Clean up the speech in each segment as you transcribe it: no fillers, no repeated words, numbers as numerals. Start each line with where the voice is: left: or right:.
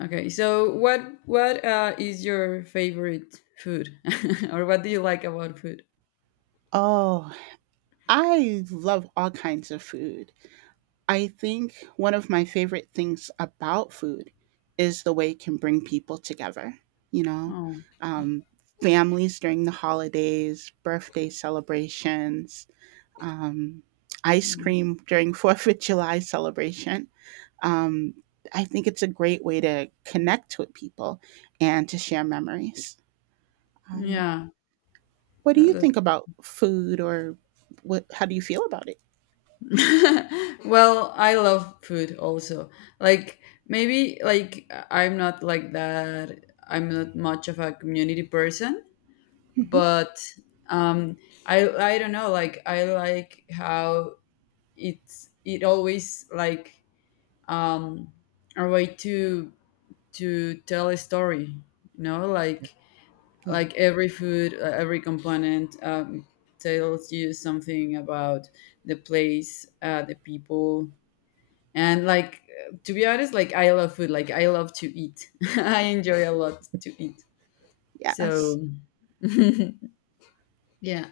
left: Okay, so what is your favorite food, or what do you like about food?
right: Oh, I love all kinds of food. I think one of my favorite things about food is the way it can bring people together, you know,
left: Oh,
right: um, families during the holidays, birthday celebrations, um, ice
left: mm,
right: cream during 4th of July celebration. Um, I think it's a great way to connect with people and to share memories. Um,
left: yeah,
right: what do
left: that,
right: you think
left: that's
right: about food, or what? How do you feel about it?
left: well, I love food also. Like maybe like I'm not like that. I'm not much of a community person,
right: Mhm.
left: but um, I don't know. Like I like how it always like um a way to tell a story, you know like
right: Yeah.
left: like every food, every component, tells you something about the place, the people, and like to be honest, like I love food, like I love to eat. I enjoy a lot to eat, so
right: Yes.
left: yeah.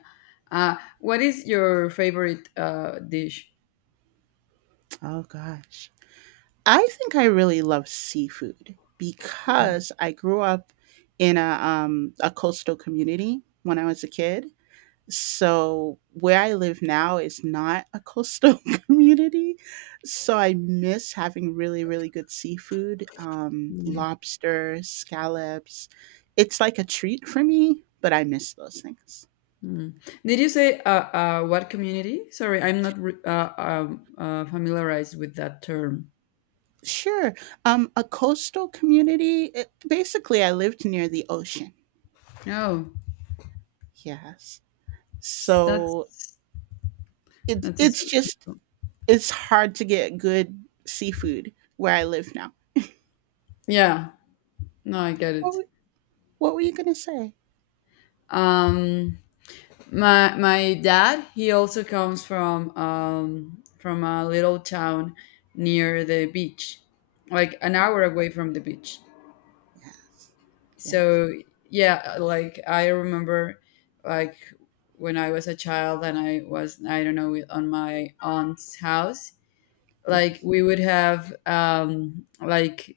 left: uh, what is your favorite dish?
right: Oh gosh. I think I really love seafood because I grew up in a coastal community when I was a kid. So where I live now is not a coastal community. So I miss having really, really good seafood. Um,
left: Mm,
right: lobster, scallops. It's like a treat for me, but I miss those things.
left: mm. Did you say what community? Sorry, I'm not familiarized with that term.
right: Sure. A coastal community, it basically, I lived near the ocean.
left: Oh,
right: Yes.
left: s- that's
right: So it,
left: that's a,
right: it's just, it's hard to get good seafood where I live now.
left: yeah. No, I get
right: What
left: it.
right: were, what were you going to say?
left: Um, my dad, he also comes from a little town near the beach, like an
right: Yeah.
left: hour away from the beach.
right: Yes. Yes.
left: So yeah, like I remember, like when I was a child and I was, I don't know, on my aunt's house, like
right: Yes.
left: we would have like,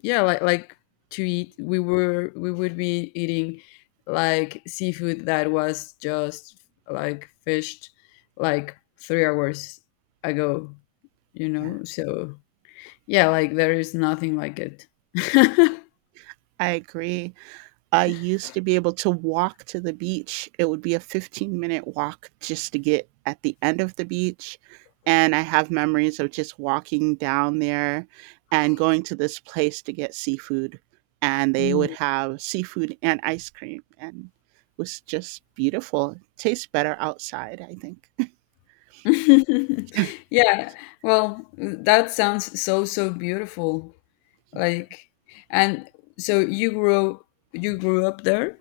left: yeah, like to eat, we would be eating like seafood that was just like fished like 3 hours ago, you
right: Yeah.
left: know. So yeah, like there is nothing like it.
right: I agree. I used to be able to walk to the beach. It would be a 15-minute walk just to get at the end of the beach. And I have memories of just walking down there and going to this place to get seafood. And they would
left: Mm.
right: have seafood and ice cream. And it was just beautiful. It tastes better outside, I think.
left: Yeah, well, that sounds so so beautiful, like, and so you grew up there.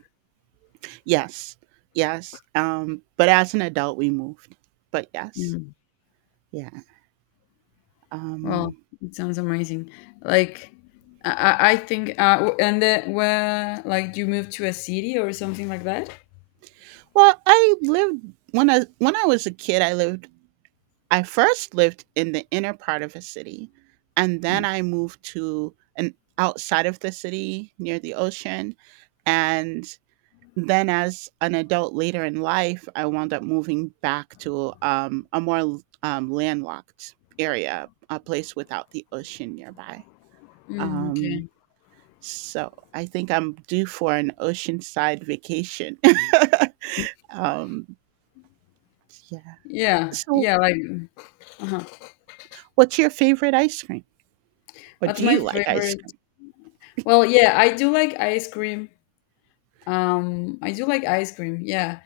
right: Yes. Yes. But as an adult, we moved. But yes. Yeah.
left: Well,
right: Um,
left: it sounds amazing. Like I think, and then where, like, you moved to a city or something like that.
right: well, I lived when I was a kid, I first lived in the inner part of a city, and then I moved to an outside of the city near the ocean, and then as an adult later in life, I wound up moving back to a more landlocked area, a place without the ocean nearby.
left: Mm,
right: Um,
left: okay.
right: so I think I'm due for an oceanside vacation. um, yeah.
left: Yeah,
right: So
left: yeah, like uh-huh.
right: what's your favorite ice cream? Or
left: What's
right: do
left: my
right: you like ice
left: favorite?
right: cream?
left: Well, yeah, I do like ice cream. I do like ice cream. Yeah,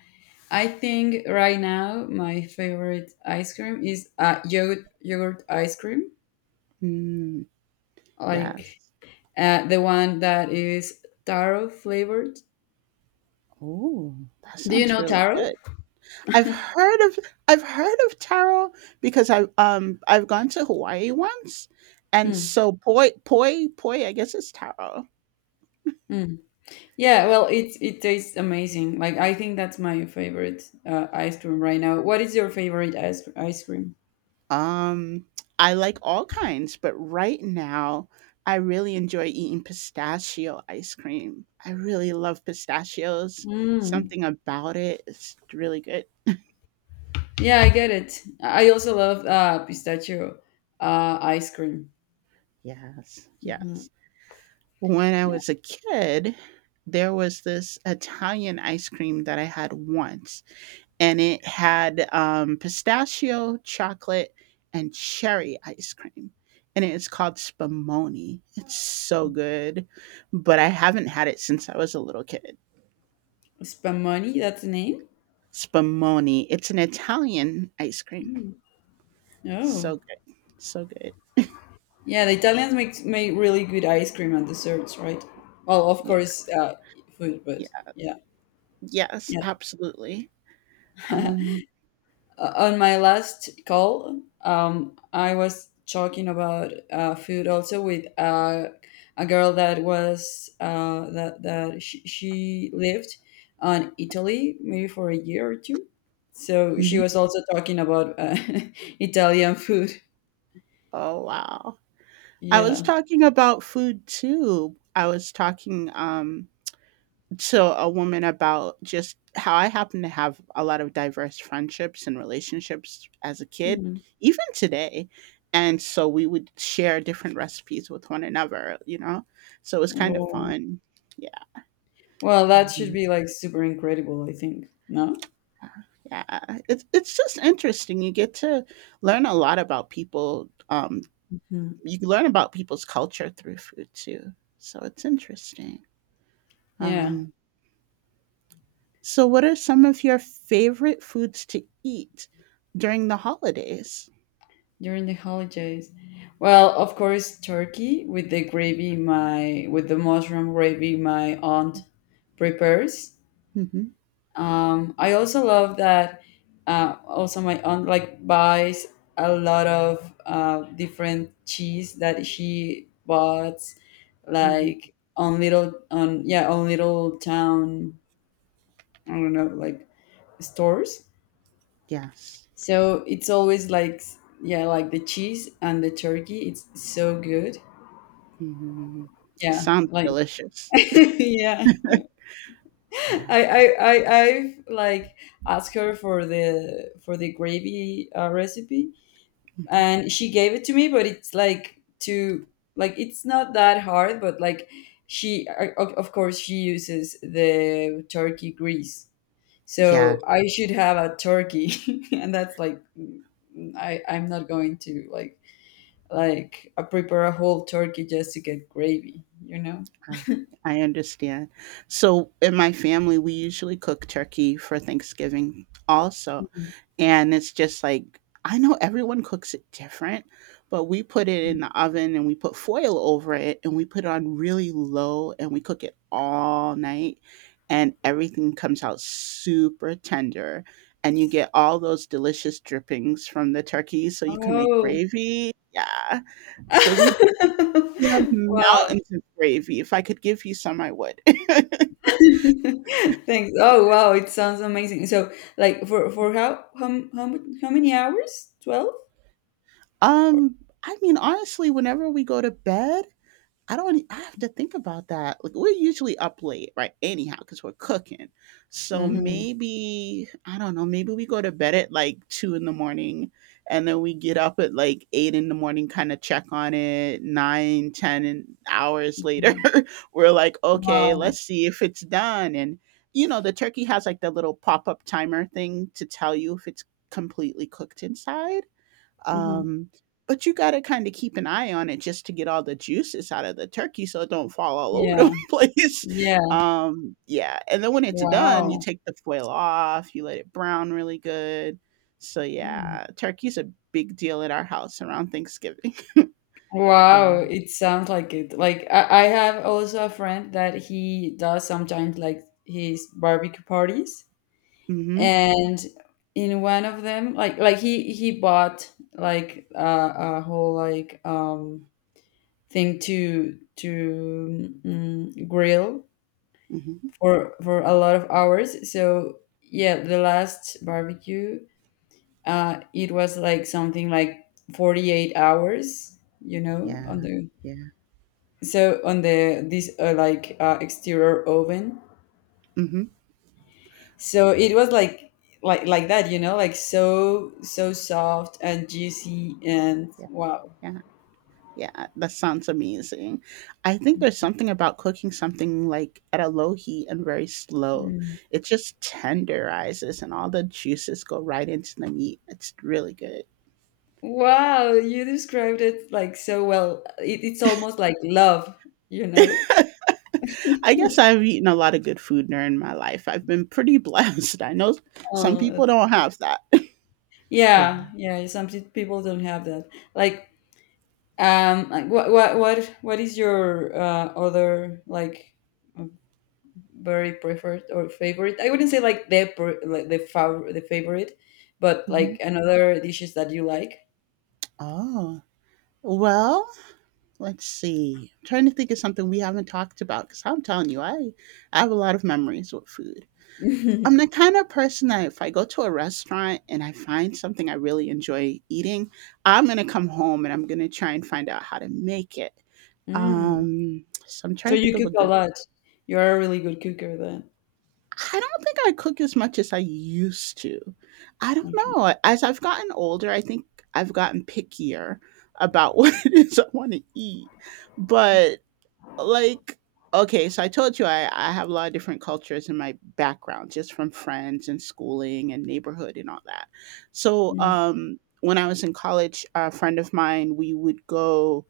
left: I think right now my favorite ice cream is yogurt ice cream,
right: Mm,
left: like
right: yes.
left: the one that is taro flavored.
right: Oh, that
left: Do you
right: sounds
left: know
right: really
left: taro?
right: good. I've heard of I've heard of taro because I've gone to Hawaii once, and
left: Mm,
right: so poi poi poi, I guess it's taro.
left: mm. Yeah,
right: Yeah.
left: well, it tastes amazing. Like I think that's my favorite ice cream right now. What is your favorite ice cream?
right: Um, I like all kinds, but right now, I really enjoy eating pistachio ice cream. I really love pistachios.
left: Mm.
right: Something about it is really good.
left: Yeah, I get it. I also love pistachio ice cream.
right: Yes,
left: Hmm.
right: yes. When I was a kid, there was this Italian ice cream that I had once, and it had, pistachio, chocolate, and cherry ice cream, and it's called Spumoni. It's so good, but I haven't had it since I was a little kid.
left: Spumoni, that's the name.
right: Spumoni, it's an Italian ice cream.
left: Mm. Oh,
right: So good, so good.
left: yeah. The Italians make really good ice cream and desserts, right? Well, of
right: Yeah,
left: course, food, but
right: yeah.
left: yeah,
right: Yes,
left: yeah.
right: absolutely. Um,
left: On my last call, I was talking about food also with a girl that was that that she lived on Italy maybe for a year or two. So she
right: mhm.
left: was also talking about Italian food.
right: Oh, wow. I was
left: Yeah.
right: talking about food too. I was talking to a woman about just how I happen to have a lot of diverse friendships and relationships as a kid,
left: Mhm.
right: even today. And so we would share different recipes with one another, you know? So it was kind of
left: Well,
right: fun. Yeah.
left: well, that should
right: Um,
left: be like super incredible, I think. No?
right: yeah. It's just interesting. You get to learn a lot about people.
left: Mhm.
right: You learn about people's culture through food too. So it's interesting.
left: Yeah.
right: Um, So, what are some of your favorite foods to eat during the holidays?
left: During the holidays. Well, of course, turkey with the gravy my with the mushroom gravy my aunt prepares.
right: Mhm,
left: I also love that also my aunt like buys a lot of different cheese that she bought
right: mhm,
left: like on little on, yeah, on little town, I don't know, like, stores.
right: yes.
left: So it's always like, yeah, like the cheese and the turkey. It's so good.
right: Mhm.
left: Yeah,
right: Sounds
left: like
right: delicious.
left: yeah. I
right: Yeah.
left: I I I've like asked her for the gravy recipe,
right: Mhm.
left: and she gave it to me, but it's like to like it's not that hard, but like she, of course, she uses the turkey grease.
right: Yeah.
left: So I should have a turkey. And that's like, I'm not going to prepare a whole turkey just to get gravy, you know?
right: I I understand. So in my family, we usually cook turkey for Thanksgiving also.
left: Mhm.
right: And it's just like, I know everyone cooks it different, but we put it in the oven and we put foil over it and we put it on really low and we cook it all night and everything comes out super tender. And you get all those delicious drippings from the turkey so you can make
left: Oh,
right: gravy. Yeah. So we have
left: wow.
right: mountains of gravy. If I could give you some, I would.
left: Thanks. Oh, wow. It sounds amazing. So, like, for how m- how, mu- how many hours? 12?
right: Um, I mean, honestly, whenever we go to bed, I don't. E, I have to think about that. Like we're usually up late, right? Anyhow, because we're cooking. So
left: Mm-hmm.
right: maybe I don't know. Maybe we go to bed at like 2 in the morning, and then we get up at like 8 in the morning, kind of check on it. Nine, hours later, we're like, okay,
left: Wow.
right: let's see if it's done. And you know, the turkey has like the little pop up timer thing to tell you if it's completely cooked inside.
left: Mm-hmm.
right: Um, but you got to kind of keep an eye on it just to get all the juices out of the turkey so it don't fall all over the
left: Yeah.
right: place.
left: Yeah.
right: Yeah, and then when it's done, you
left: Wow.
right: take the foil off, you let it brown really good. So
left: Mm.
right: yeah, turkey's a big deal at our house around Thanksgiving. Yeah.
left: Wow, it sounds like it. Like I have also a friend that he does sometimes like his barbecue parties,
right: Mhm.
left: and in one of them, like he bought like a whole, like, thing to grill
right: Mhm.
left: for a lot of hours. So yeah, the last barbecue, it was like something like 48 hours. You know,
right: Yeah.
left: on the
right: Yeah.
left: so on the this like, exterior oven.
right: Mhm.
left: So it was like like that. You know, like so so soft and juicy and
right: Yeah.
left: wow.
right: Yeah. Yeah, that sounds amazing. I think there's something about cooking something like at a low heat and very slow.
left: Mm.
right: It just tenderizes and all the juices go right into the meat. It's really good.
left: Wow, you described it like so well. It's almost like love, you know?
right: I guess I've eaten a lot of good food during my life. I've been pretty blessed. I know some
left: Oh,
right: people don't have that.
left: yeah,
right: Yeah.
left: yeah. Some people don't have that. Like, like what is your other, like, very preferred or favorite? I wouldn't say like the pre- like the fav the favorite, but
right: Hmm.
left: like another dishes that you like.
right: Oh, well, let's see. I'm trying to think of something we haven't talked about because I'm telling you, I have a lot of memories with food. I'm the kind of person that if I go to a restaurant and I find something I really enjoy eating, I'm gonna come home and I'm gonna try and find out how to make it.
left: Mm.
right: So I'm
left: So
right: trying to
left: you
right: think of a
left: cook a
right: good.
left: lot. You are a really good cooker then.
right: I don't think I cook as much as I used to. I don't
left: Okay.
right: know. As I've gotten older, I think I've gotten pickier about what it is I want to eat. But like okay so I told you I have a lot of different cultures in my background just from friends and schooling and neighborhood and all that so
left: Mm.
right: when I was in college a friend of mine we would go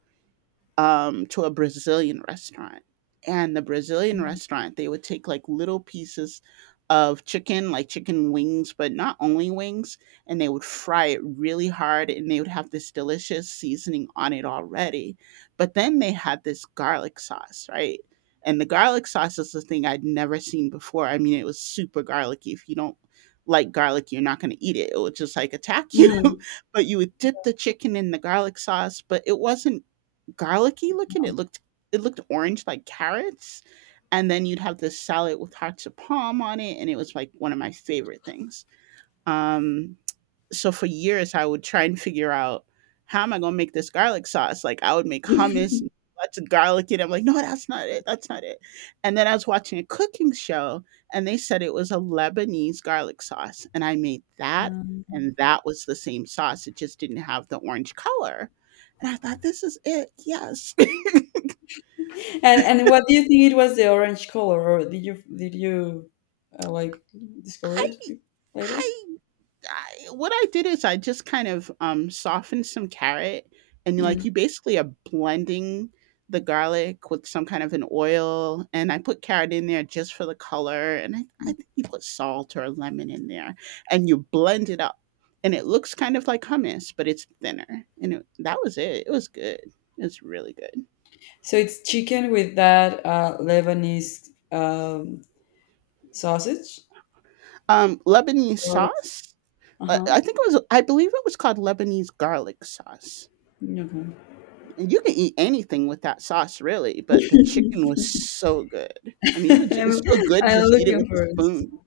right: to a Brazilian restaurant. And the Brazilian restaurant, they would take like little pieces of chicken, like chicken wings, but not only wings, and they would fry it really hard and they would have this delicious seasoning on it already. But then they had this garlic sauce, right? And the garlic sauce is the thing I'd never seen before. I mean, it was super garlicky. If you don't like garlic, you're not going to eat it. It would just like attack you.
left: Mm.
right: But you would dip the chicken in the garlic sauce, but it wasn't garlicky looking. It looked orange like carrots, and then you'd have this salad with hearts of palm on it, and it was like one of my favorite things. Um, so for years, I would try and figure out how am I gonna make this garlic sauce. Like I would make hummus, and lots of garlic, and I'm like, no, that's not it, that's not it. And then I was watching a cooking show, and they said it was a Lebanese garlic sauce, and I made that.
left: Um,
right: And that was the same sauce. It just didn't have the orange color. And I thought, this is it. Yes.
left: and what do you think it was, the orange color, or did you like discover
right: I
left: it later?
right: I I what I did is I just kind of, softened some carrot and, like,
left: Mm.
right: you basically are blending the garlic with some kind of an oil, and I put carrot in there just for the color, and I think you put salt or lemon in there, and you blend it up, and it looks kind of like hummus, but it's thinner, and it that was it. It was good. It was really good.
left: So it's chicken with that Lebanese, sausage.
right: Lebanese sauce?
left: Uh huh.
right: I think it was I believe it was called Lebanese garlic sauce.
left: Okay.
right: And you can eat anything with that sauce really, but the chicken was so good. I mean, you ju it's
left: I'm,
right: so good,
left: I'm
right: just eat it
left: looking
right: with a
left: for it.
right: spoon.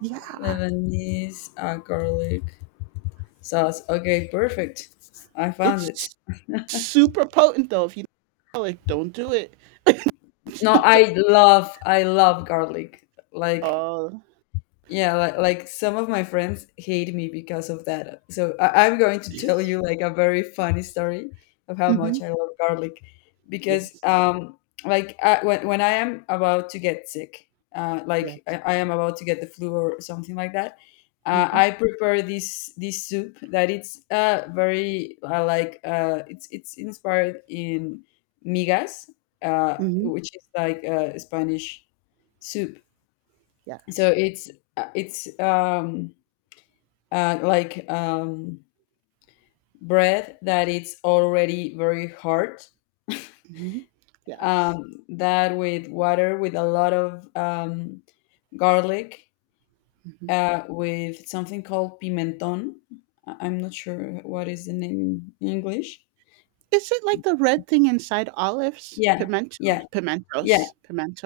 right: Yeah,
left: Lebanese garlic sauce. Okay, perfect. I found it.
right: it's super potent though, if you don't like, don't do it.
left: No,
right: Do.
left: I love garlic. Like,
right: Oh.
left: yeah, like some of my friends hate me because of that, so I'm going to tell you like a very funny story of how much
right: Mhm.
left: I love garlic, because
right: Yes.
left: like when I am about to get sick, like I,
right: Yes.
left: I am about to get the flu or something like that,
right: Mhm.
left: I prepare this soup that it's very, like, it's inspired in migas, uh
right: Mhm.
left: which is like Spanish soup. So
right: Yes.
left: it's, uh, it's um like, bread that it's already very hard,
right: Mhm.
left: um
right: Yes.
left: that with water, with a lot of garlic,
right: Mhm.
left: with something called pimenton. I'm not sure what is the name in English.
right: Is it like the red thing inside olives?
left: Yeah, yeah,
right: Pimentos.
left: yeah,
right: Pimentos.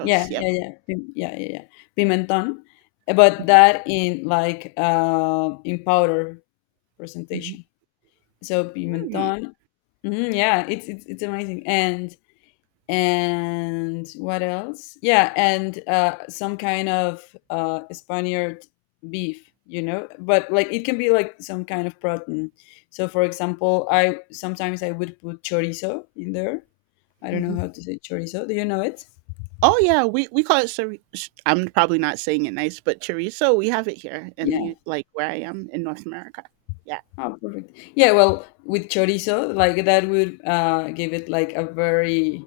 left: yeah, yeah,
right: Yep.
left: yeah, yeah, yeah, yeah. Pimenton, but that in, like, in powder
right: Mhm.
left: presentation, so
right: Mhm.
left: pimenton. Mhm, yeah, it's amazing. And what else? Yeah, and some kind of Spaniard beef, you know, but like it can be like some kind of protein. So, for example, I sometimes I would put chorizo in there. I don't know
right: Mm.
left: how to say chorizo. Do you know it?
right: Oh yeah, we call it. Chori- sh- I'm probably not saying it nice, but chorizo. We have it here in
left: Yeah.
right: the like where I am in North America. Yeah.
left: Oh, perfect. Yeah. Well, with chorizo, like that would give it like a very,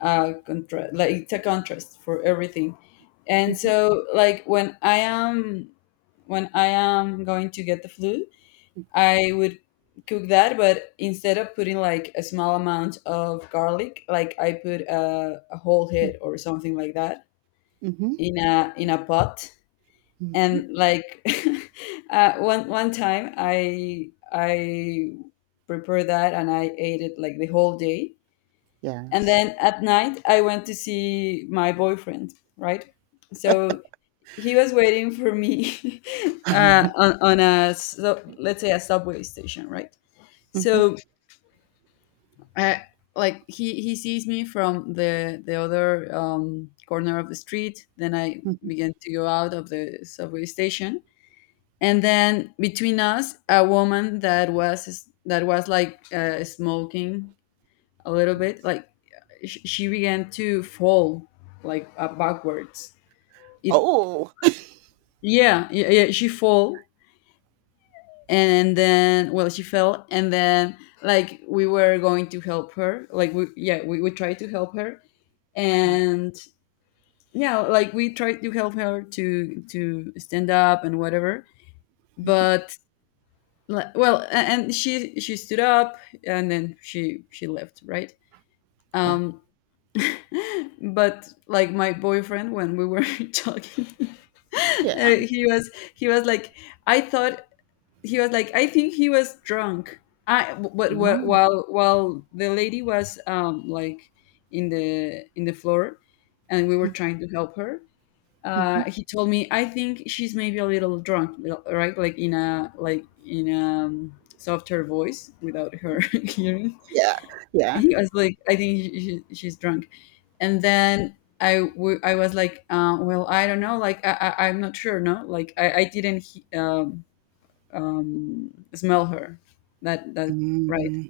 left: like it's a contrast for everything. And
right: Hmm.
left: so, like, when I am going to get the flu, I would cook that, but instead of putting like a small amount of garlic, like I put a whole head or something like that,
right: Hmm.
left: in a pot.
right: Hmm.
left: And like, one time I prepared that and I ate it like the whole day. And
right: Yes.
left: then at night, I went to see my boyfriend, right? So he was waiting for me,
right: Hmm.
left: on a, so, let's say, a subway station, right?
right: Hmm.
left: So, uh, like, he sees me from the other, corner of the street. Then I began to go out of the subway station. And then, between us, a woman that was like, smoking a little bit,
right: Yes.
left: like she began to fall like, backwards. It
right: Oh.
left: Yeah, yeah, yeah, she fall, and then, well, she fell, and then like we were going to help her, like we yeah, we tried to help her.
right: Yeah.
left: And yeah, like we tried to help her to stand up and whatever,
right: Mhm.
left: but like, well, and she stood up, and then she left, right.
right: Yeah.
left: um but like my boyfriend, when we were talking,
right: Yeah.
left: he was like, I thought, he was like, I think he was drunk. I But
right: Mm,
left: while the lady was, like, in the floor and we were trying to help her,
right: mhm.
left: he told me, I think she's maybe a little drunk, right, like in a softer voice without her hearing.
right: Yeah. Yeah.
left: He was like, I think she, she's drunk. And then I was like, well, I don't know. Like, I'm not sure. No, like I didn't smell her, that, right.
right: Mm.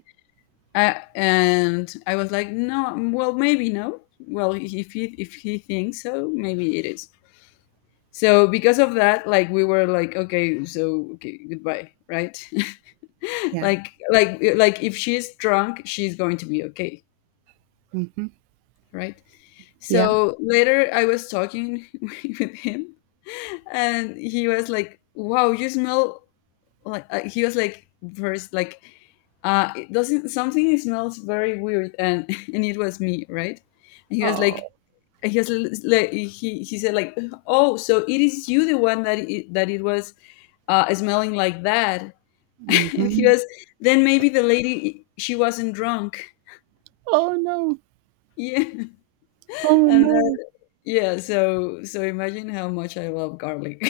left: And I was like, no, well, maybe no. Well, if he thinks so, maybe it is. So because of that, like, we were like, okay, so, okay, goodbye, right?
right: Yeah.
left: Like, if she's drunk, she's going to be okay,
right: Hmm.
left: right?
right: Yeah.
left: So later I was talking with him, and he was like, wow, you smell, like, he was like, first, like, it doesn't, something smells very weird. And it was me, right? And he was like,
right: Oh.
left: he was he said, like, oh, so it is you, the one that that it was, smelling like that. and he
right: Hmm.
left: was, then maybe the lady, she wasn't drunk.
right: Oh no.
left: Yeah.
right: Oh
left: And
right: no.
left: Yeah, so imagine how much I love garlic.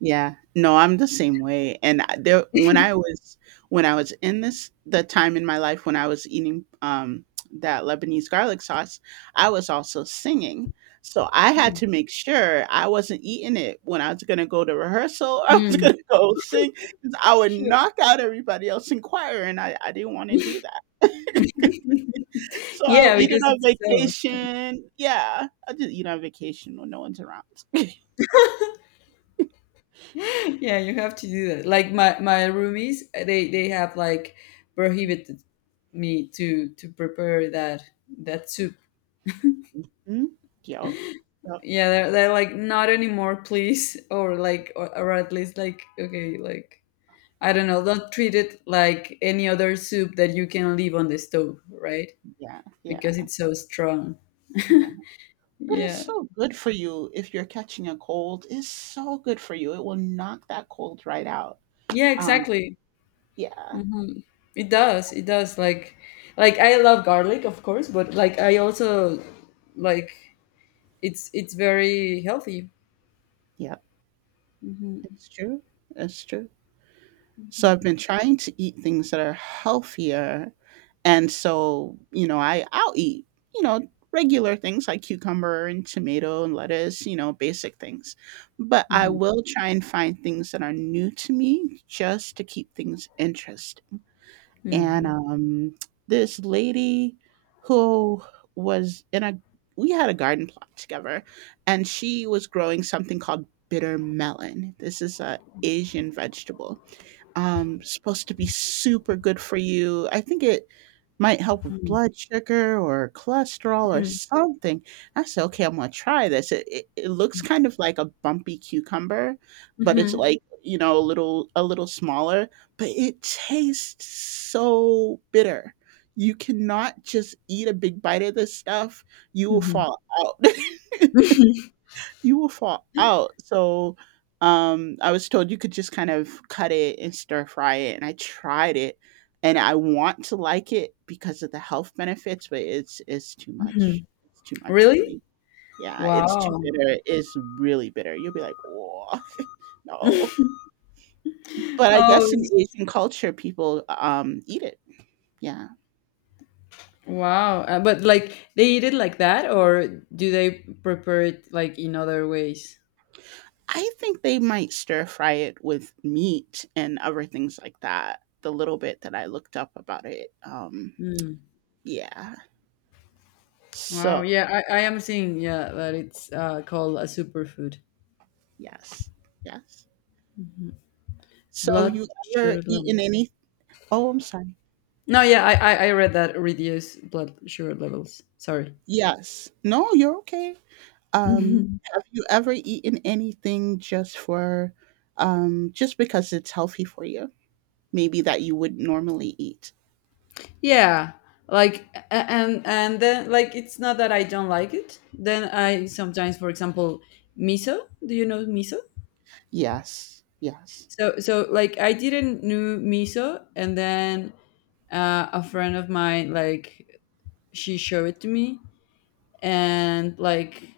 right: Yeah. No, I'm the same way, and I there when I was in this the time in my life when I was eating, that Lebanese garlic sauce, I was also singing. So I had to make sure I wasn't eating it when I was gonna go to rehearsal, I was
left: Mm.
right: gonna go sing, 'cause I would
left: Sure.
right: knock out everybody else in choir, and I didn't wanna do that. So I'll
left: Yeah,
right: eat it
left: because
right: on
left: it's so.
right: vacation. Yeah, I'll just eat on vacation when no one's around.
left: Yeah, you have to do that. Like my roomies, they have like prohibited me to prepare that soup.
right: Mhm. Yup. Yup.
left: Yeah, they're like not anymore, please, or like or at least like okay, like I
right: Yeah,
left: don't know, don't treat it like any other soup that you can leave on the stove, right?
right: yeah, yeah,
left: Because it's so strong.
right: yeah. But it's
left: Yeah.
right: so good for you if you're catching a cold. It's so good for you. It will knock that cold right out.
left: Yeah,
right: Uh,
left: exactly.
right: yeah.
left: hmm It does. It does. Like, I love garlic, of course, but like I also like it's very healthy.
right: Yep.
left: Hmm.
right: It's true. It's true. So I've been trying to eat things that are healthier, and so, you know, I'll eat, you know, regular things like cucumber and tomato and lettuce, you know, basic things. But I
left: Hmm.
right: will try and find things that are new to me just to keep things interesting. And
left: Hmm.
right: This lady who was in a we had a garden plot together, and she was growing something called bitter melon. This is a asian vegetable, supposed to be super good for you. I think it might help with blood sugar or cholesterol or something. I said, "Okay, I'm gonna try this." It looks kind of like a bumpy cucumber, but it's
left: Hmm.
right: like, you know, a little smaller. But it tastes so bitter. You cannot just eat a big bite of this stuff. You will
left: Hmm.
right: fall out.
left: Hmm.
right: You will fall out. So, I was told you could just kind of cut it and stir fry it, and I tried it, and I want to like it because of the health benefits, but it's too much. It's too much for
left: Really?
right: me. Yeah, it's too
left: Wow.
right: bitter. It's really bitter. You'll be like, "Oh, no." But I guess in
left: Oh,
right: Asian culture, people, eat it. Yeah.
left: wow. But like they eat it like that, or do they prepare it like in other ways?
right: I think they might stir fry it with meat and other things like that, the little bit that I looked up about it.
left: Mm.
right: Yeah.
left: Wow.
right: So,
left: Yeah, I am seeing. Yeah, that it's called a superfood.
right: yes, yes. So,
left: Blood
right: you
left: sugar
right: ever eaten
left: levels.
right: any? Oh, I'm sorry.
left: No, yeah, I read that reduce blood sugar levels. Sorry.
right: Yes. No, you're okay. Um,
left: Mhm.
right: have you ever eaten anything just for, just because it's healthy for you? Maybe that you would normally eat.
left: Yeah, like and then like it's not that I don't like it. Then I sometimes, for example, miso. Do you know miso?
right: Yes, yes,
left: So like I didn't know miso, and then a friend of mine like she showed it to me, and like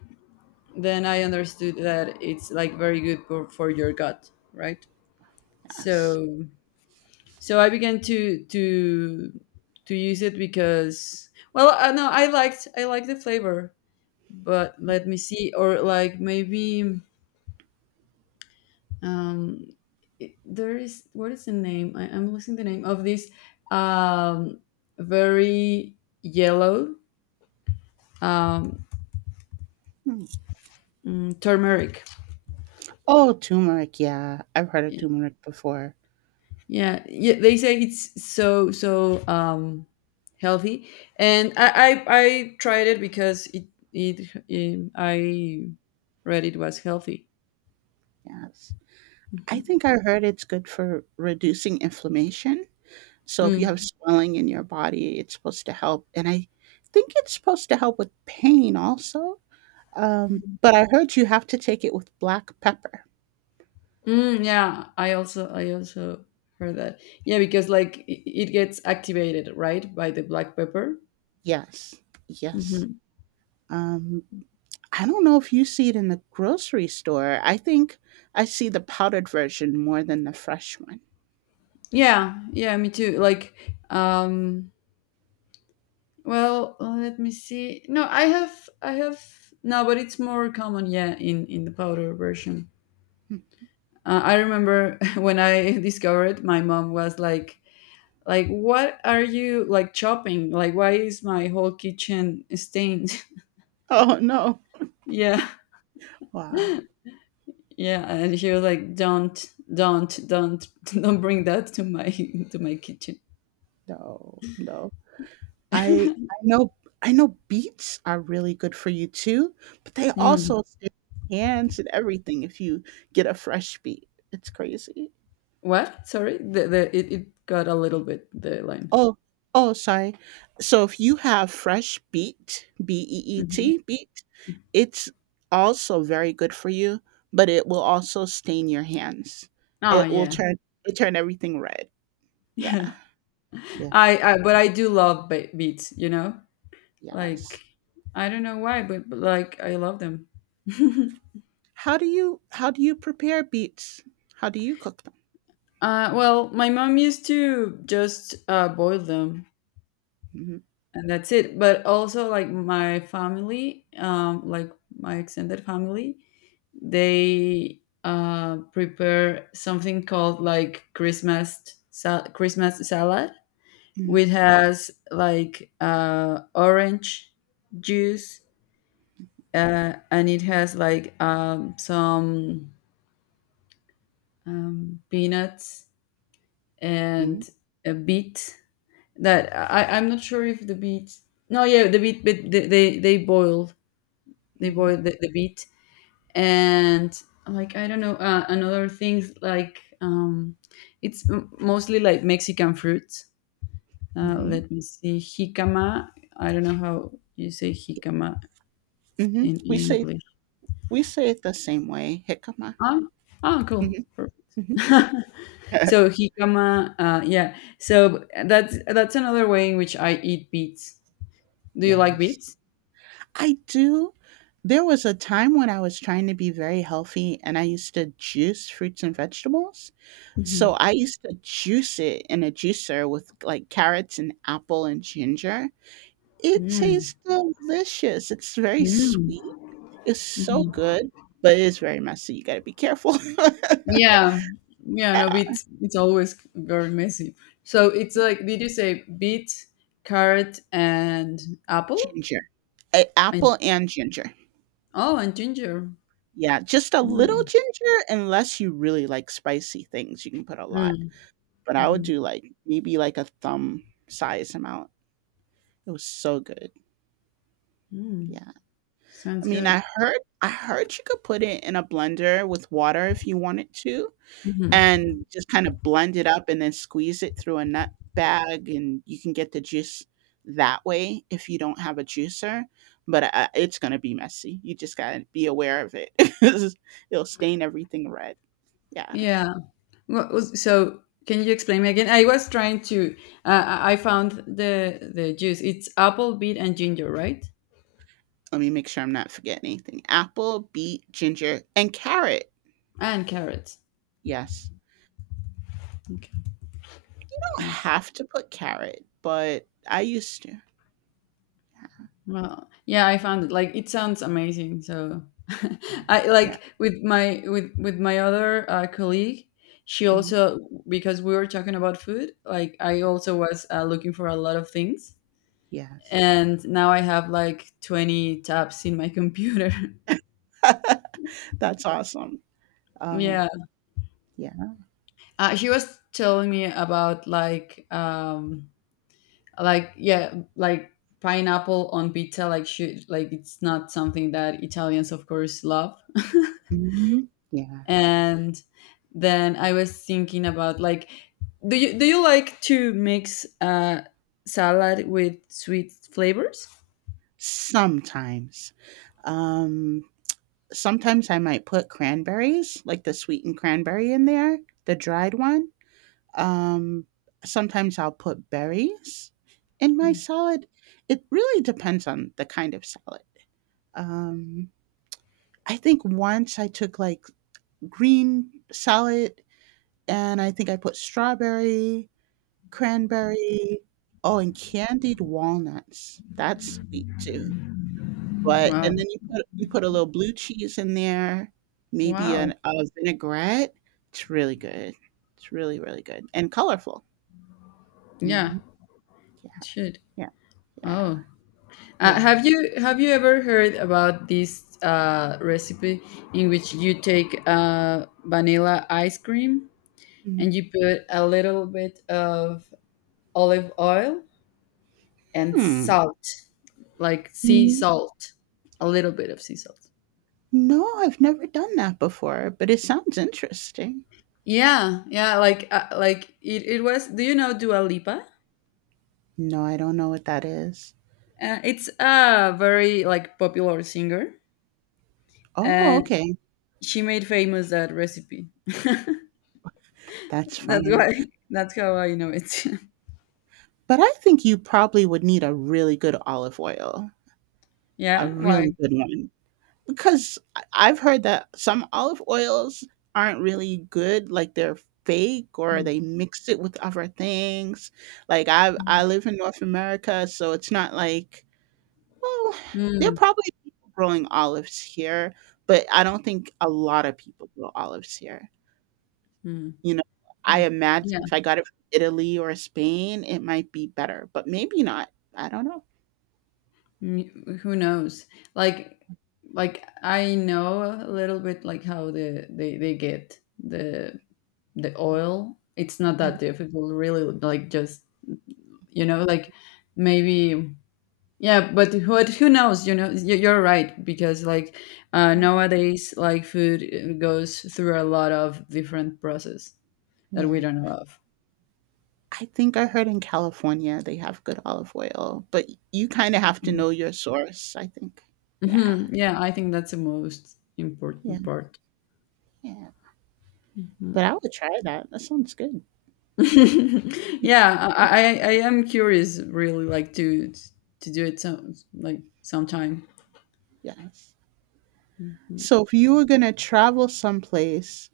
left: then I understood that it's like very good for your gut, right?
right: yes.
left: So so I began to use it because, well, I know I liked the flavor, but let me see, or like maybe, um it- there is, what is the name? I'm losing the name of this, um very yellow, um
right: Hmm.
left: turmeric.
right: Oh, turmeric. Yeah, I've heard of turmeric before.
left: Yeah, yeah. They say it's so healthy, and I tried it because I read it was healthy.
right: Yes.
left: Mhm.
right: I think I heard it's good for reducing inflammation. So if you have
left: Mm.
right: swelling in your body, it's supposed to help, and I think it's supposed to help with pain also, but I heard you have to take it with black pepper.
left: Mm, yeah, I also heard that. Yeah, because like it gets activated right by the black pepper.
right: Yes, yes.
left: Hmm.
right: Um, I don't know if you see it in the grocery store. I think I see the powdered version more than the fresh one.
left: Yeah, yeah, me too. Like, um, well, let me see. No, I have no, but it's more common. Yeah, in the powder version.
right: Hmm.
left: I remember when I discovered, my mom was like, "Like, what are you like chopping? Like, why is my whole kitchen stained?"
right: Oh, no.
left: Yeah,
right: Wow.
left: yeah, and she was like, don't, don't bring that to my to my kitchen."
right: No, no. I know I know beets are really good for you too, but they
left: Mm.
right: also stay in your hands and everything if you get a fresh beet. It's crazy.
left: What? Sorry, the it got a little bit the line.
right: Oh, oh, sorry. So if you have fresh beet, B E E
left: Hmm.
right: T, beet, it's also very good for you, but it will also stain your hands.
left: Oh
right: It will
left: yeah,
right: turn it turn everything red. Yeah.
left: yeah.
right: Yeah.
left: I but I do love beats. You know, like
right: Yes.
left: I don't know why, but like I love them.
right: How do you prepare beets? How do you cook them?
left: Well, my mom used to just boil them,
right: Hmm.
left: and that's it. But also, like my family, like my extended family, they prepare something called like Christmas salad, which has like orange juice, and it has like some peanuts,
right: Hmm.
left: and a beet that I'm not sure if the beet. No, yeah, the beet, but they they, they boiled they
right: Mhm,
left: boiled the beet, and like I don't know, another things like, it's mostly like Mexican fruits.
right: mhm,
left: Let me see, jicama. I don't know how you say jicama
right: mhm.
left: in
right: We say
left: English.
right: we say it the same way, jicama.
left: Ah, ah, cool.
right: Mhm,
left: Perfect.
right: mhm.
left: So jicama, yeah. So that's another way in which I eat beets. Do you like
right: Yes.
left: beets?
right: I do. There was a time when I was trying to be very healthy and I used to juice fruits and vegetables.
left: Mhm.
right: So I used to juice it in a juicer with, like, carrots and apple and ginger. It
left: Mm.
right: tastes delicious. It's very
left: Mm.
right: sweet. It's so
left: Mhm.
right: good, but it is very messy. You gotta be careful.
left: Yeah, yeah, no,
right: Yeah,
left: beet. It's always very messy. So it's
right: yeah.
left: like, did you say beet, carrot, and apple?
right: Ginger. A
left: And
right: Apple and ginger.
left: Oh, and ginger.
right: Yeah, just a little
left: Mm.
right: ginger unless you really like spicy things, you can put a lot,
left: Mm.
right: but I would
left: Hmm.
right: do, like, maybe, like, a thumb size amount. It was so good,
left: Mm.
right: yeah. I
left: Sounds
right: mean,
left: good.
right: I heard you could put it in a blender with water if you wanted to,
left: Hmm.
right: and just kinda blend it up and then squeeze it through a nut bag, and you can get the juice that way if you don't have a juicer, but, it's gonna be messy. You just gotta be aware of it. It'll stain everything red, yeah.
left: Yeah. So, can you explain me again? I was trying to. I found the juice. It's apple, beet, and ginger, right?
right: Let me make sure I'm not forgetting anything. Apple, beet, ginger, and carrot.
left: And carrot.
right: Yes.
left: Okay.
right: I don't
left: Thanks.
right: have to put carrot, but I used to. Yeah.
left: Well, yeah, I found it. Like, it sounds amazing. So,
right: Yeah.
left: I
right: Yeah.
left: like with my with my other colleague. She
right: Mhm,
left: also, because we were talking about food. Like, I also was looking for a lot of things,
right: yes.
left: and now I have like 20 tabs in my computer.
right: That's awesome. Um,
left: Yeah,
right: yeah.
left: she was telling me about like yeah like pineapple on pizza. Like, she like, it's not something that Italians of course love,
right: Mhm, yeah.
left: and then I was thinking about, like, do you like to mix salad with sweet flavors?
right: Sometimes. Um, sometimes I might put cranberries, like the sweetened cranberry in there, the dried one. Um, sometimes I'll put berries in my salad. It really depends on the kind of salad. Um, I think once I took like green salad and I think I put strawberry, cranberry, oh, and candied walnuts. That's sweet too. But
left: Wow,
right: and then you put a little blue cheese in there, maybe
left: wow,
right: an a vinaigrette. It's really good. It's really really good and colorful.
left: yeah,
right: Mhm.
left: it should.
right: Yeah. Yeah.
left: Oh,
right: Yeah.
left: have you ever heard about this recipe in which you take vanilla ice cream
right: Mm.
left: and you put a little bit of olive oil and
right: Hmm.
left: salt, like sea
right: N-
left: salt, a little bit of sea salt.
right: No, I've never done that before, but it sounds interesting.
left: Yeah, yeah, like it was. Do you know Dua Lipa?
right: No, I don't know what that is.
left: It's a very like popular singer,
right: Oh,
left: and
right: okay.
left: she made famous that recipe.
right: That's
left: That's
right: funny.
left: why. That's how I know it.
right: But I think you probably would need a really good olive oil, a
left: Yeah, why?
right: really good one. Because I've heard that some olive oils aren't really good, like they're fake or
left: Mm.
right: they mix it with other things. Like I
left: Mm.
right: I live in North America, so it's not like. Well, there are probably people growing olives here, but I don't think a lot of people grow olives here.
left: Mm.
right: You know, I
left: Mm.
right: imagine
left: Yeah.
right: if I got it from Italy or Spain, it might be better, but maybe not. I don't know.
left: Mm, who knows? Like, like, I know a little bit like how they get the oil. It's not
right: Mm,
left: that difficult, really. Like, just like, maybe, yeah, but who knows, you're right, because like
right: yeah.
left: nowadays, like, food goes through a lot of different process that we
right: Yeah.
left: don't know of.
right: I think I heard in California they have good olive oil, but you kind of have to know your source, I think. Yeah.
left: Yeah, I think that's the most
right: Yeah.
left: important part.
right: Yeah. But
left: Mhm.
right: I would try that. That sounds good.
left: Yeah, I am curious, really, like to do it sometime.
right: Yes. So if you were going to travel someplace,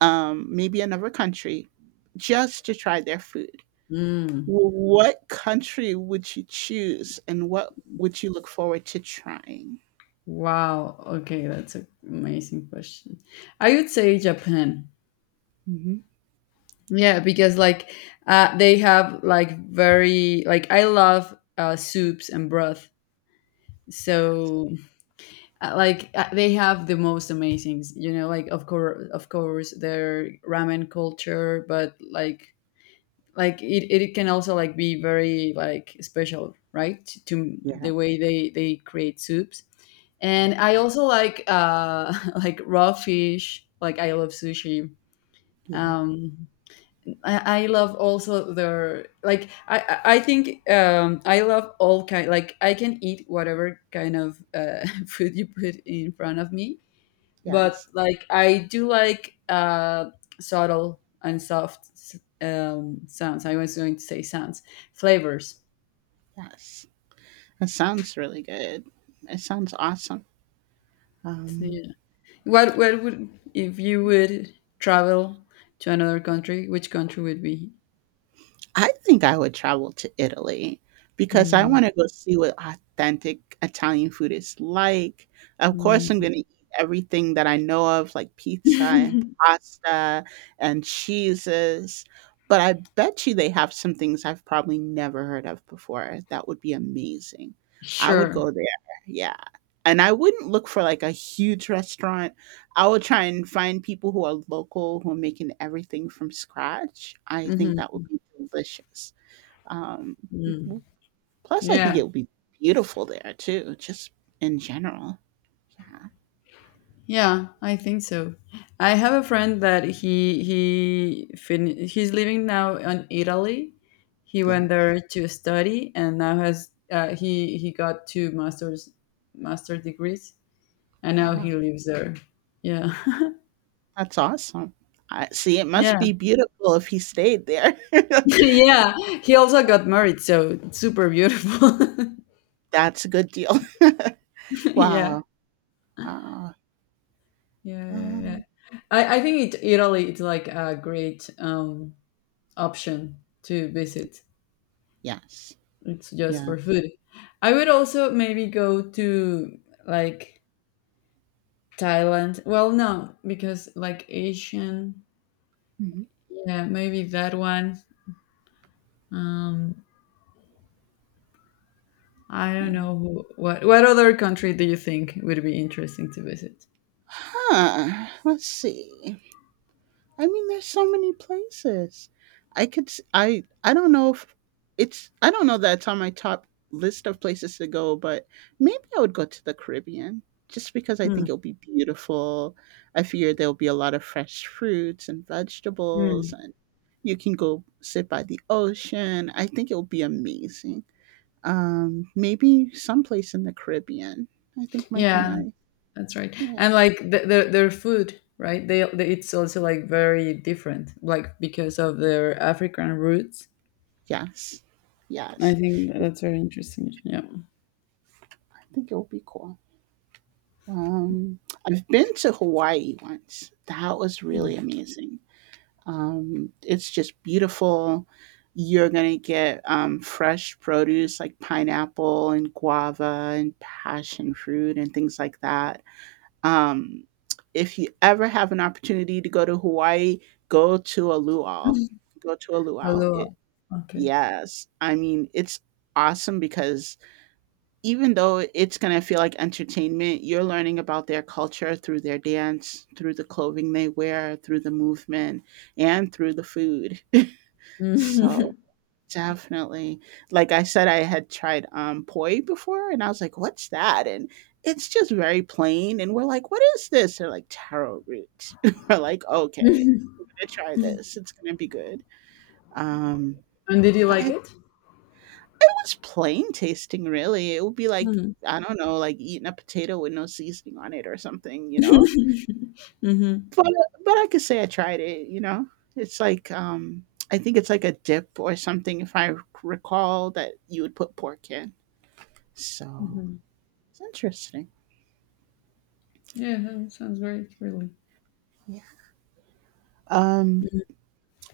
right: maybe another country, just to try their food.
left: Mm.
right: What country would you choose, and what would you look forward to trying?
left: Wow. Okay, that's an amazing question. I would say Japan.
right: Hmm.
left: Yeah, because like they have like very like, I love soups and broth. So, like, they have the most amazing, like, of course their ramen culture, but like it can also, like, be very like special, right? To
right: Yeah,
left: the way they create soups.
right: yeah,
left: And I also like, like raw fish. Like, I love sushi.
right: yeah,
left: Um I love also their like, I think I love all kind, like I can eat whatever kind of food you put in front of me, but
right: yes,
left: like I do like subtle and soft sounds. I was going to say sounds, flavors.
right: yes. That sounds really good. It sounds awesome. Um,
left: Yeah. What would if you would travel to another country? Which country would be?
right: I think I would travel to Italy because I
left: Mm,
right: want to go see what authentic Italian food is like. Of course, I'm
left: mm.
right: going to eat everything that I know of, like pizza and pasta and cheeses. But I bet you they have some things I've probably never heard of before. That would be amazing. I would go
left: Sure.
right: there. Yeah. And I wouldn't look for like a huge restaurant. I will try and find people who are local who are making everything from scratch. I think
left: Hmm.
right: that would be delicious. Um,
left: Mm.
right: w- plus, I think
left: Yeah.
right: it would be beautiful there too, just in general. Yeah.
left: Yeah, I think so. I have a friend that he's living now in Italy. He
right: Yeah.
left: went there to study, and now has, he got two master degrees, and now
right: Wow.
left: he lives there. Yeah.
right: That's awesome. I see. It must
left: Yeah.
right: be beautiful if he stayed there.
left: Yeah. He also got married, so it's super beautiful.
right: That's a good deal.
left: Yeah.
right: Wow. Wow.
left: Yeah, yeah, yeah.
right: Um,
left: I think Italy, it's like a great option to visit.
right: yes.
left: It's just
right: Yeah.
left: for food. I would also maybe go to, like, Thailand. Well, no, because like, Asian,
right: Mhm.
left: yeah, maybe that one. Um, I don't
right: Yeah.
left: know, who, what other country do you think would be interesting to visit?
right: Huh. Let's see. I mean, there's so many places. I don't know if it's I don't know that it's on my top list of places to go, but maybe I would go to the Caribbean just because I
left: Hmm.
right: think it'll be beautiful. I figure there'll be a lot of fresh fruits and
left: Hmm.
right: vegetables and you can go sit by the ocean. I think it'll be amazing. Um, maybe someplace in the Caribbean. I think might be
left: Yeah,
right: nice.
left: that's right.
right: Yeah.
left: And, like, their food, right? They it's also like very different, like because of their African roots.
right: Yes.
left: I
right: Yes.
left: think that's very interesting. Yeah.
right: I think it will be cool. Um, I've been to Hawaii once. That was
left: Mm.
right: really amazing. It's just beautiful. You're gonna get fresh produce like pineapple and guava and passion fruit and things like that. Um, if you ever have an opportunity to go to Hawaii, go to a luau. Go to a luau.
left: Hello. Okay.
right: Yes, I mean it's awesome because even though it's going to feel like entertainment, you're learning about their culture through their dance, through the clothing they wear, through the movement, and through the food. So
left: Mhm.
right: definitely, like I said, I had tried poi before, and I was like, "What's that?" And it's just very plain. And we're like, "What is this?" They're like taro root. We're like, "Okay, we're gonna try this. It's gonna be good." Um,
left: And did you like
right: but
left: it?
right: it was plain tasting, really. It would be like,
left: Mhm.
right: I don't know, like eating a potato with no seasoning on it or something, you know?
left: Mhm.
right: But but I could say I tried it, you know? It's like, I think it's like a dip or something, if I recall, that you would put pork in. So
left: Mhm.
right: it's interesting.
left: Yeah, that sounds great, really.
right: Yeah. Um,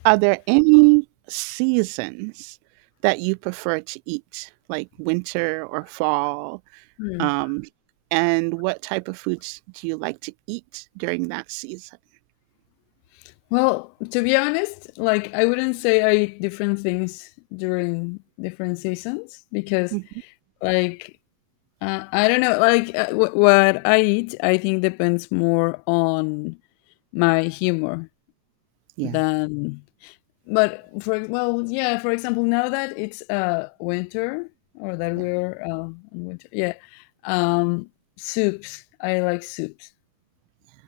right: are there any seasons that you prefer to eat, like winter or fall.
left: Hmm.
right: Um, and what type of foods do you like to eat during that season?
left: Well, to be honest, like, I wouldn't say I eat different things during different seasons because,
right: Mhm.
left: like, I don't know, like, what I eat, I think, depends more on my humor
right: Yeah,
left: than but for well, yeah, for example, now that it's winter, or that
right: yeah,
left: we're on winter, yeah. um soups I like soups.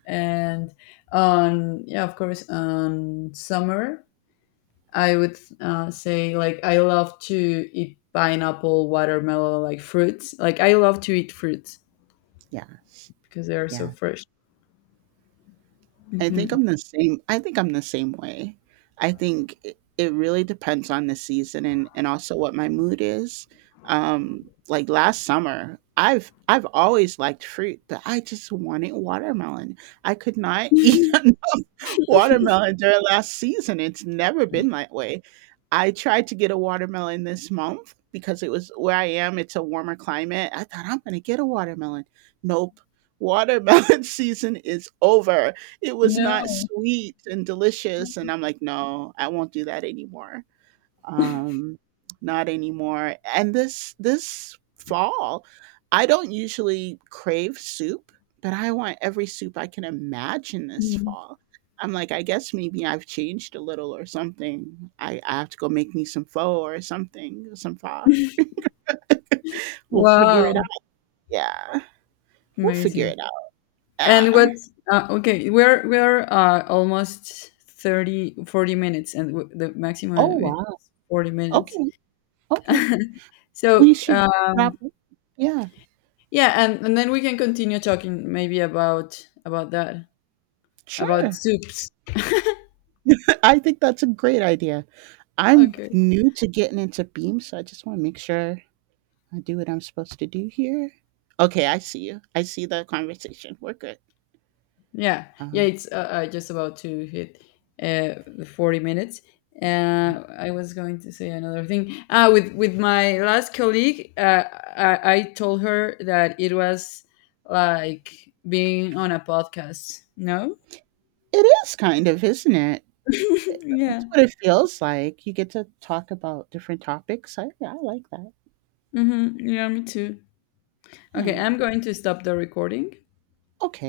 left: And on yeah of course, on summer, I would say, like, I love to eat pineapple, watermelon, like fruits. Like, I love to eat fruits
right: yeah,
left: because they are so
right: yeah.
left: fresh.
right: I think
left: Hmm.
right: I'm the same. I think I'm the same way. I think it really depends on the season and also what my mood is. Like last summer, I've always liked fruit, but I just wanted watermelon. I could not eat watermelon during last season. It's never been that way. I tried to get a watermelon this month because it was where I am, it's a warmer climate. I thought I'm going to get a watermelon. Nope. Watermelon season is over. It was not
left: No.
right: sweet and delicious. And I'm like, no, I won't do that anymore, um not anymore. And this fall I don't usually crave soup, but I want every soup I can imagine this
left: Mm.
right: fall. I'm like, I guess maybe I've changed a little or something. I have to go make me some pho or something some pho. We'll figure it out,
left: Wow.
right: yeah. We'll figure
left: Amazing.
right: it out,
left: And what?
right: yeah.
left: Okay, we're almost 30, 40 minutes, and the maximum
right: Oh
left: is
right: wow,
left: 40 minutes.
right: okay, okay. We
left: So,
right: should wrap up, yeah,
left: yeah, and then we can continue talking, maybe, about that, about
right: sure.
left: soups.
right: I think that's a great idea. I'm
left: Okay.
right: new to getting into Beam, so I just want to make sure I do what I'm supposed to do here. Okay, I see you. I see the conversation. We're good.
left: Yeah, yeah,
right: Um,
left: it's just about to hit, the 40 minutes.
right: yeah.
left: I was going to say another thing. With my last colleague, I told her that it was like being on a podcast. No,
right: It is kind of, isn't it? That's
left: yeah,
right: what it feels like. You get to talk about different topics. I like that.
left: mm-hmm. Yeah, me too.
right: Yeah.
left: Okay, I'm going to stop the recording.
right: Okay.